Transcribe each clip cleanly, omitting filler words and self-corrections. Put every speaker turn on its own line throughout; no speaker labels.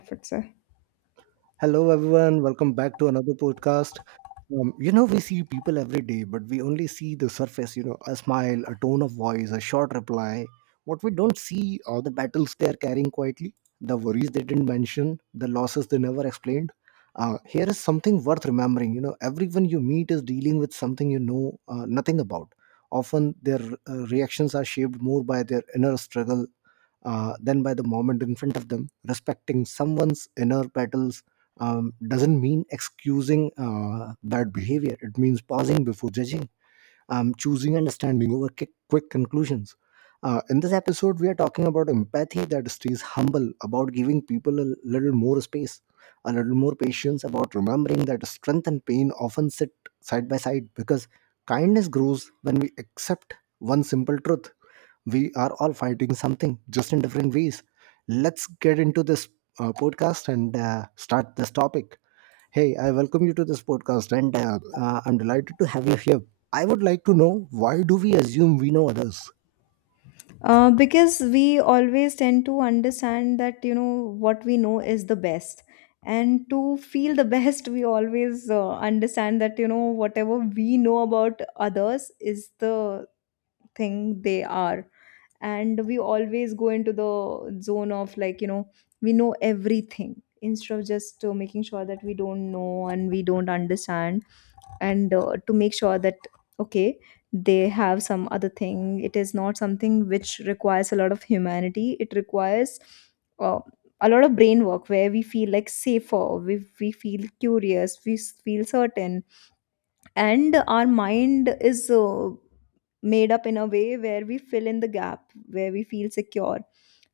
Comfort, sir.
Hello, everyone. Welcome back to another podcast. We see people every day, but we only see the surface, you know, a smile, a tone of voice, a short reply. What we don't see are the battles they are carrying quietly, the worries they didn't mention, the losses they never explained. Here is something worth remembering. You know, everyone you meet is dealing with something nothing about. Often their reactions are shaped more by their inner struggle than by the moment in front of them. Respecting someone's inner battles doesn't mean excusing bad behavior. It means pausing before judging, choosing understanding over quick conclusions. In this episode, we are talking about empathy that stays humble, about giving people a little more space, a little more patience, about remembering that strength and pain often sit side by side because kindness grows when we accept one simple truth. We are all fighting something, just in different ways. Let's get into this podcast and start this topic. Hey, I welcome you to this podcast, and I'm delighted to have you here. I would like to know, why do we assume we know others?
Because we always tend to understand that what we know is the best, and to feel the best, we always understand that whatever we know about others is the thing they are. And we always go into the zone of we know everything, instead of just making sure that we don't know and we don't understand, and to make sure that okay, they have some other thing. It is not something which requires a lot of humanity, it requires uh, a lot of brain work, where we feel like safer, we feel curious, we feel certain, and our mind is made up in a way where we fill in the gap, where we feel secure,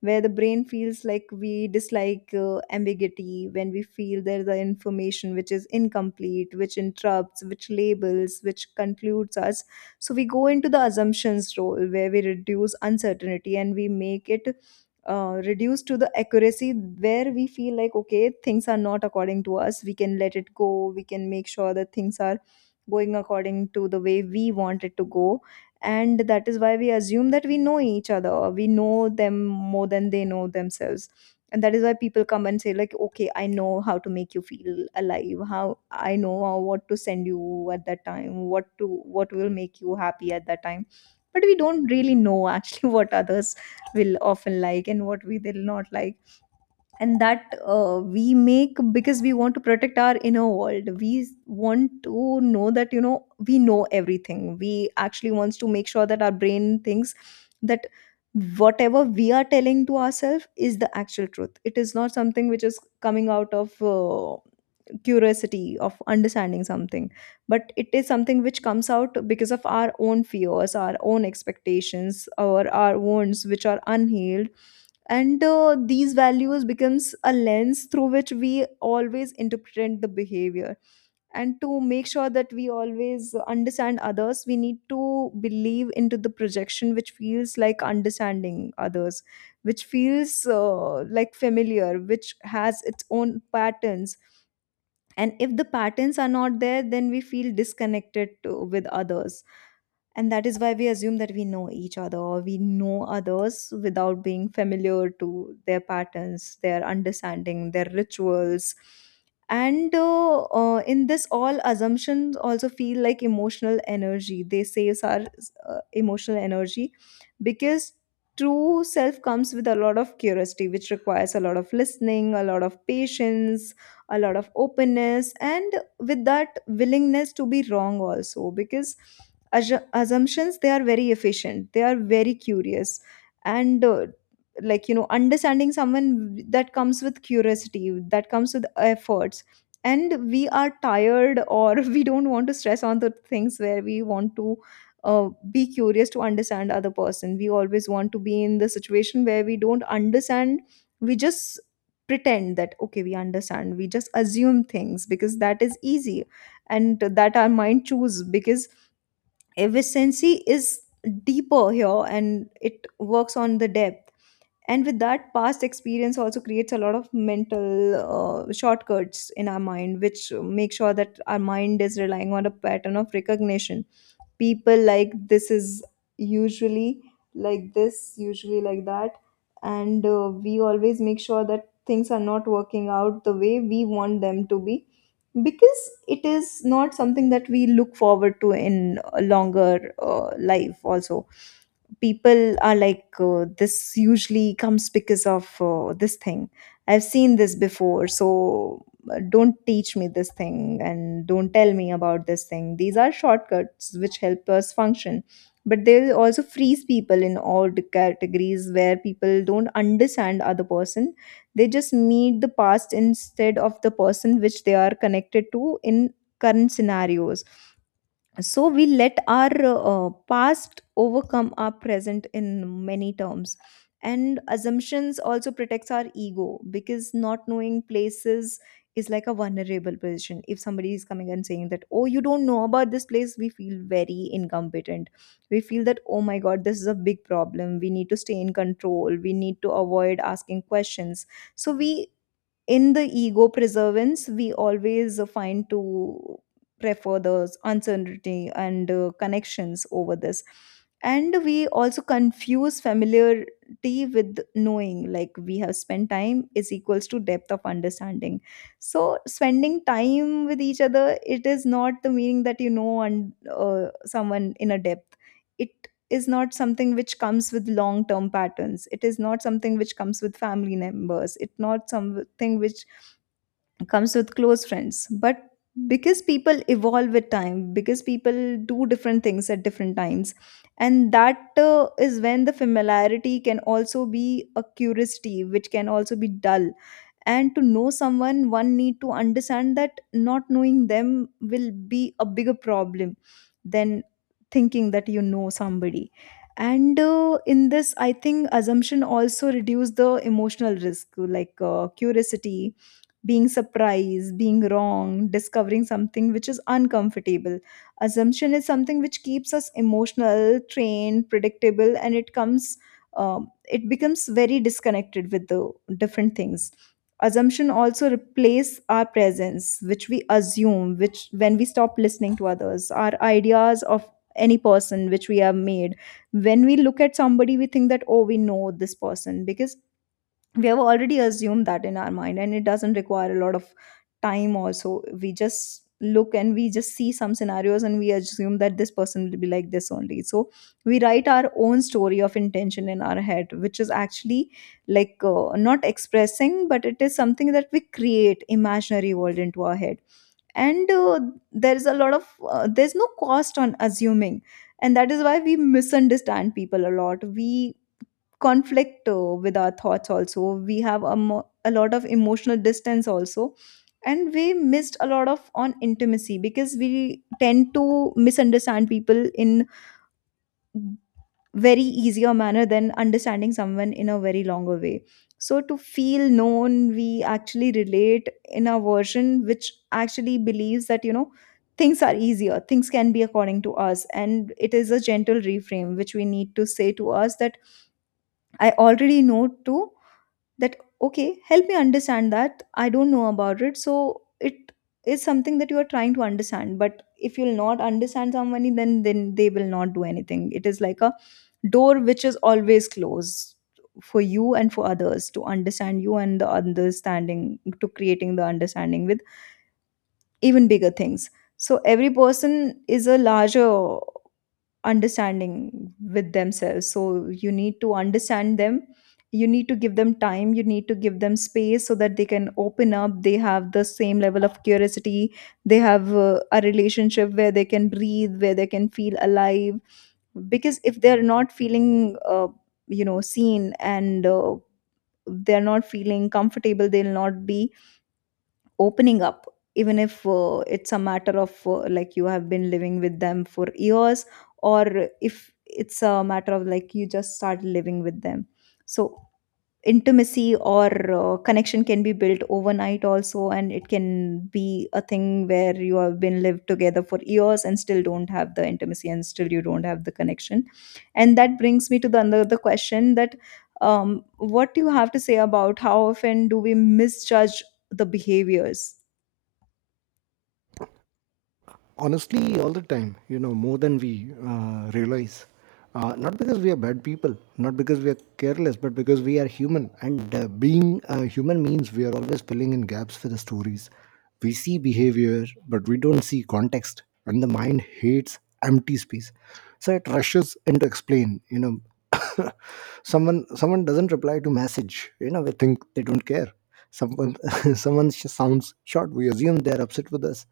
where the brain feels like we dislike ambiguity. When we feel there's the information which is incomplete, which interrupts, which labels, which concludes us, so we go into the assumptions role where we reduce uncertainty and we make it, reduce to the accuracy where we feel like okay, things are not according to us, we can let it go, we can make sure that things are going according to the way we want it to go. And that is why we assume that we know each other, or we know them more than they know themselves. And that is why people come and say like okay, I know how to make you feel alive, how I know what to send you at that time, what to, what will make you happy at that time. But we don't really know actually what others will often like and what we will not like. And that we make because we want to protect our inner world, we want to know that we know everything. We actually wants to make sure that our brain thinks that whatever we are telling to ourselves is the actual truth. It is not something which is coming out of curiosity of understanding something, but it is something which comes out because of our own fears, our own expectations, or our wounds which are unhealed. And these values becomes a lens through which we always interpret the behavior. And to make sure that we always understand others, we need to believe into the projection which feels like understanding others, which feels like familiar, which has its own patterns. And if the patterns are not there, then we feel disconnected to, with others. And that is why we assume that we know each other, or we know others without being familiar to their patterns, their understanding, their rituals. And in this all, assumptions also feel like emotional energy. They saves our emotional energy, because true self comes with a lot of curiosity, which requires a lot of listening, a lot of patience, a lot of openness, and with that willingness to be wrong also. Because assumptions they are very efficient, they are very curious. And understanding someone, that comes with curiosity, that comes with efforts. And we are tired, or we don't want to stress on the things where we want to be curious to understand other person. We always want to be in the situation where we don't understand, we just pretend that okay, we understand, we just assume things because that is easy. And that our mind choose, because efficiency is deeper here and it works on the depth. And with that, past experience also creates a lot of mental shortcuts in our mind, which make sure that our mind is relying on a pattern of recognition. People like this is usually, like this usually like that. And we always make sure that things are not working out the way we want them to be, because it is not something that we look forward to in a longer life also. People are like this usually comes because of this thing, I've seen this before, so don't teach me this thing and don't tell me about this thing. These are shortcuts which help us function. But they also freeze people in all the categories where people don't understand other person. They just meet the past instead of the person which they are connected to in current scenarios. So we let our past overcome our present in many terms. And assumptions also protects our ego, because not knowing places is like a vulnerable position. If somebody is coming and saying that oh, you don't know about this place, we feel very incompetent, we feel that oh my god, this is a big problem, we need to stay in control, we need to avoid asking questions. So we, in the ego preservance, we always find to prefer the uncertainty and connections over this. And we also confuse familiarity with knowing, like we have spent time is equals to depth of understanding. So spending time with each other, it is not the meaning that you know and someone in a depth. It is not something which comes with long term patterns, it is not something which comes with family members, it's not something which comes with close friends. But because people evolve with time, because people do different things at different times, and that is when the familiarity can also be a curiosity, which can also be dull. And to know someone, one need to understand that not knowing them will be a bigger problem than thinking that you know somebody. And in this, I think assumption also reduce the emotional risk, like curiosity, being surprised, being wrong, discovering something which is uncomfortable. Assumption is something which keeps us emotional, trained, predictable, and it comes, it becomes very disconnected with the different things. Assumption also replace our presence, which we assume, which when we stop listening to others, our ideas of any person which we have made. When we look at somebody, we think that oh, we know this person, because we have already assumed that in our mind, and it doesn't require a lot of time also. We just look and we just see some scenarios and we assume that this person will be like this only. So we write our own story of intention in our head, which is actually like not expressing, but it is something that we create imaginary world into our head. And there's a lot of there's no cost on assuming, and that is why we misunderstand people a lot. We conflict with our thoughts also, we have a lot of emotional distance also, and we missed a lot of on intimacy, because we tend to misunderstand people in very easier manner than understanding someone in a very longer way. So to feel known, we actually relate in a version which actually believes that you know, things are easier, things can be according to us. And it is a gentle reframe which we need to say to us, that I already know too, that okay, help me understand that I don't know about it. So it is something that you are trying to understand, but if you'll not understand somebody, then they will not do anything. It is like a door which is always closed for you and for others to understand you, and the understanding to creating the understanding with even bigger things. So every person is a larger understanding with themselves, so you need to understand them, you need to give them time, you need to give them space, so that they can open up, they have the same level of curiosity, they have a relationship where they can breathe, where they can feel alive. Because if they're not feeling seen, and they're not feeling comfortable, they'll not be opening up. Even if it's a matter of like you have been living with them for years, or if it's a matter of like you just start living with them. So intimacy or connection can be built overnight also, and it can be a thing where you have been lived together for years and still don't have the intimacy, and still you don't have the connection. And that brings me to the another question, that what do you have to say about how often do we misjudge the behaviors?
Honestly, all the time, you know, more than we realize. Not because we are bad people, not because we are careless, but because we are human, and being human means we are always filling in gaps for the stories. We see behavior, but we don't see context, and the mind hates empty space. So it rushes in to explain, you know, someone doesn't reply to message, you know, we think they don't care. Someone sounds short, we assume they're upset with us.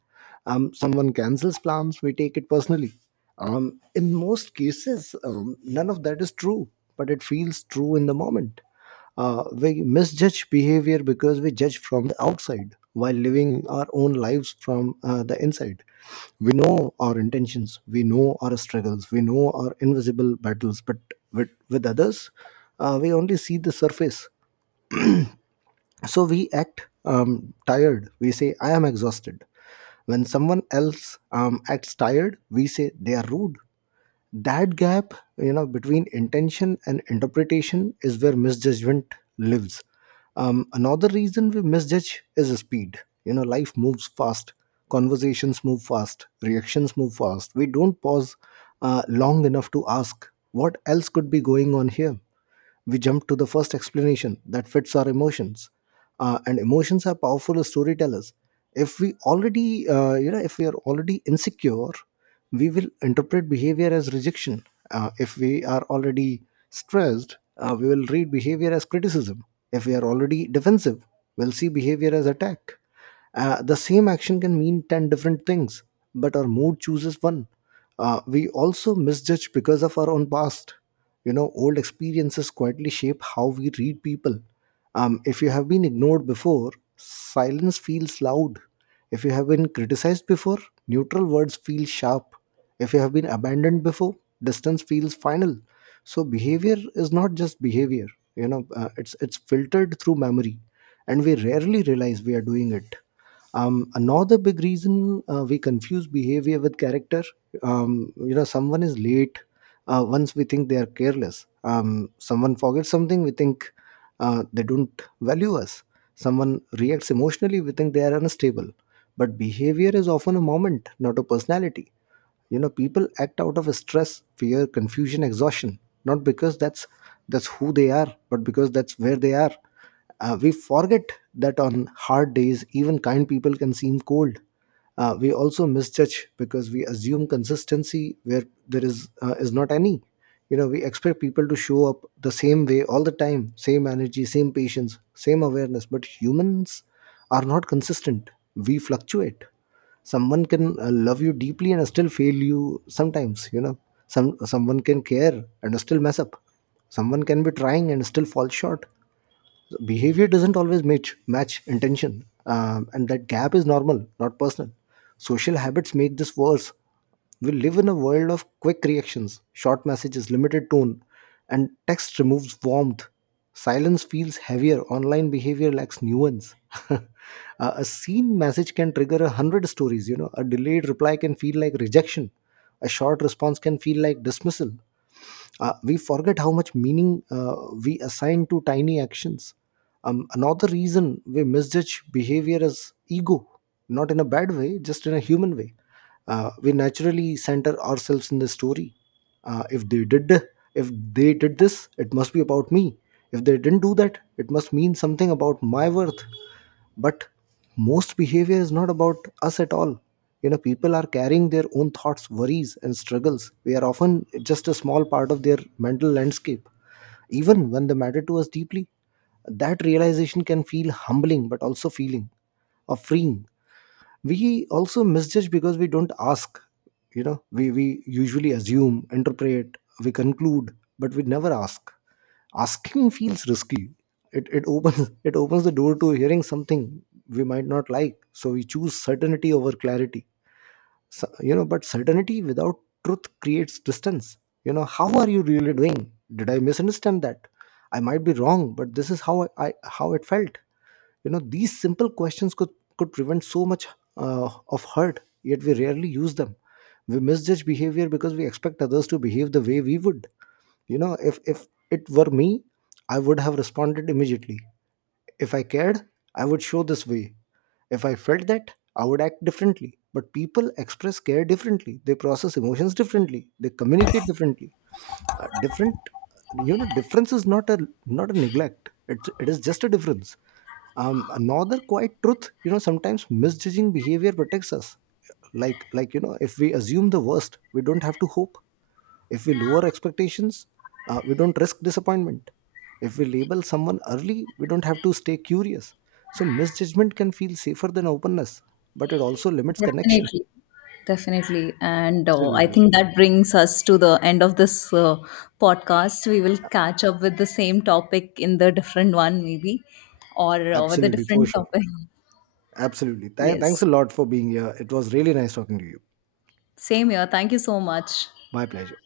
Someone cancels plans, we take it personally. In most cases, none of that is true, but it feels true in the moment. We misjudge behavior because we judge from the outside while living our own lives from the inside. We know our intentions, we know our struggles, we know our invisible battles, but with others, we only see the surface. So we act tired. We say, I am exhausted. When someone else acts tired, we say they are rude. That gap, you know, between intention and interpretation is where misjudgment lives. Another reason we misjudge is speed. You know, life moves fast, conversations move fast, reactions move fast. We don't pause long enough to ask, what else could be going on here? We jump to the first explanation that fits our emotions. And emotions are powerful storytellers. If we already if we are already insecure, we will interpret behavior as rejection. If we are already stressed, we will read behavior as criticism. If we are already defensive, we'll see behavior as attack. The same action can mean 10 different things, but our mood chooses one. We also misjudge because of our own past. You know, old experiences quietly shape how we read people. If you have been ignored before, silence feels loud. If you have been criticized before, neutral words feel sharp. If you have been abandoned before, distance feels final. So behavior is not just behavior. You know, it's filtered through memory, and we rarely realize we are doing it. Another big reason, we confuse behavior with character. You know, someone is late once, we think they are careless. Someone forgets something, we think they don't value us. Someone reacts emotionally, we think they are unstable. But behavior is often a moment, not a personality. You know, people act out of stress, fear, confusion, exhaustion, not because that's who they are, but because that's where they are. We forget that on hard days, even kind people can seem cold. We also misjudge because we assume consistency where there is not any. You know, we expect people to show up the same way all the time, same energy, same patience, same awareness. But humans are not consistent. We fluctuate. Someone can love you deeply and still fail you sometimes. You know, someone can care and still mess up. Someone can be trying and still fall short. Behavior doesn't always match intention. And that gap is normal, not personal. Social habits make this worse. We live in a world of quick reactions, short messages, limited tone, and text removes warmth. Silence feels heavier, online behavior lacks nuance. a a seen message can trigger a hundred stories. You know, a delayed reply can feel like rejection, a short response can feel like dismissal. We forget how much meaning we assign to tiny actions. Another reason we misjudge behavior is ego, not in a bad way, just in a human way. We naturally center ourselves in the story. Uh, if they did, if they did this, it must be about me. If they didn't do that, it must mean something about my worth. But most behavior is not about us at all. You know, people are carrying their own thoughts, worries and struggles. We are often just a small part of their mental landscape, even when they matter to us deeply. That realization can feel humbling, but also feeling or freeing. We also misjudge because we don't ask. You know, we usually assume, interpret, we conclude, but we never ask. Asking feels risky. It opens it opens the door to hearing something we might not like, so we choose certainty over clarity. So, you know, but certainty without truth creates distance. You know, how are you really doing? Did I misunderstand that? I might be wrong, but this is how I how it felt. You know, these simple questions could prevent so much of hurt, yet we rarely use them. We misjudge behavior because we expect others to behave the way we would. You know, if it were me, I would have responded immediately. If I cared, I would show this way. If I felt that, I would act differently. But people express care differently, they process emotions differently, they communicate differently. Different You know, difference is not a neglect. It's, it is just a difference. Um, another quiet truth, you know, sometimes misjudging behavior protects us. Like, you know, if we assume the worst, we don't have to hope. If we lower expectations, we don't risk disappointment. If we label someone early, we don't have to stay curious. So misjudgment can feel safer than openness, but it also limits connection.
Definitely, definitely. And I
Absolutely.
think that brings us to the end of this podcast. We will catch up with the same topic in the different one, maybe, or with a
Absolutely, for
different
sure.
topic.
Absolutely. Thanks a
Yes.
lot for being here. It was really nice talking to you.
Same here. Thank you so much.
My pleasure.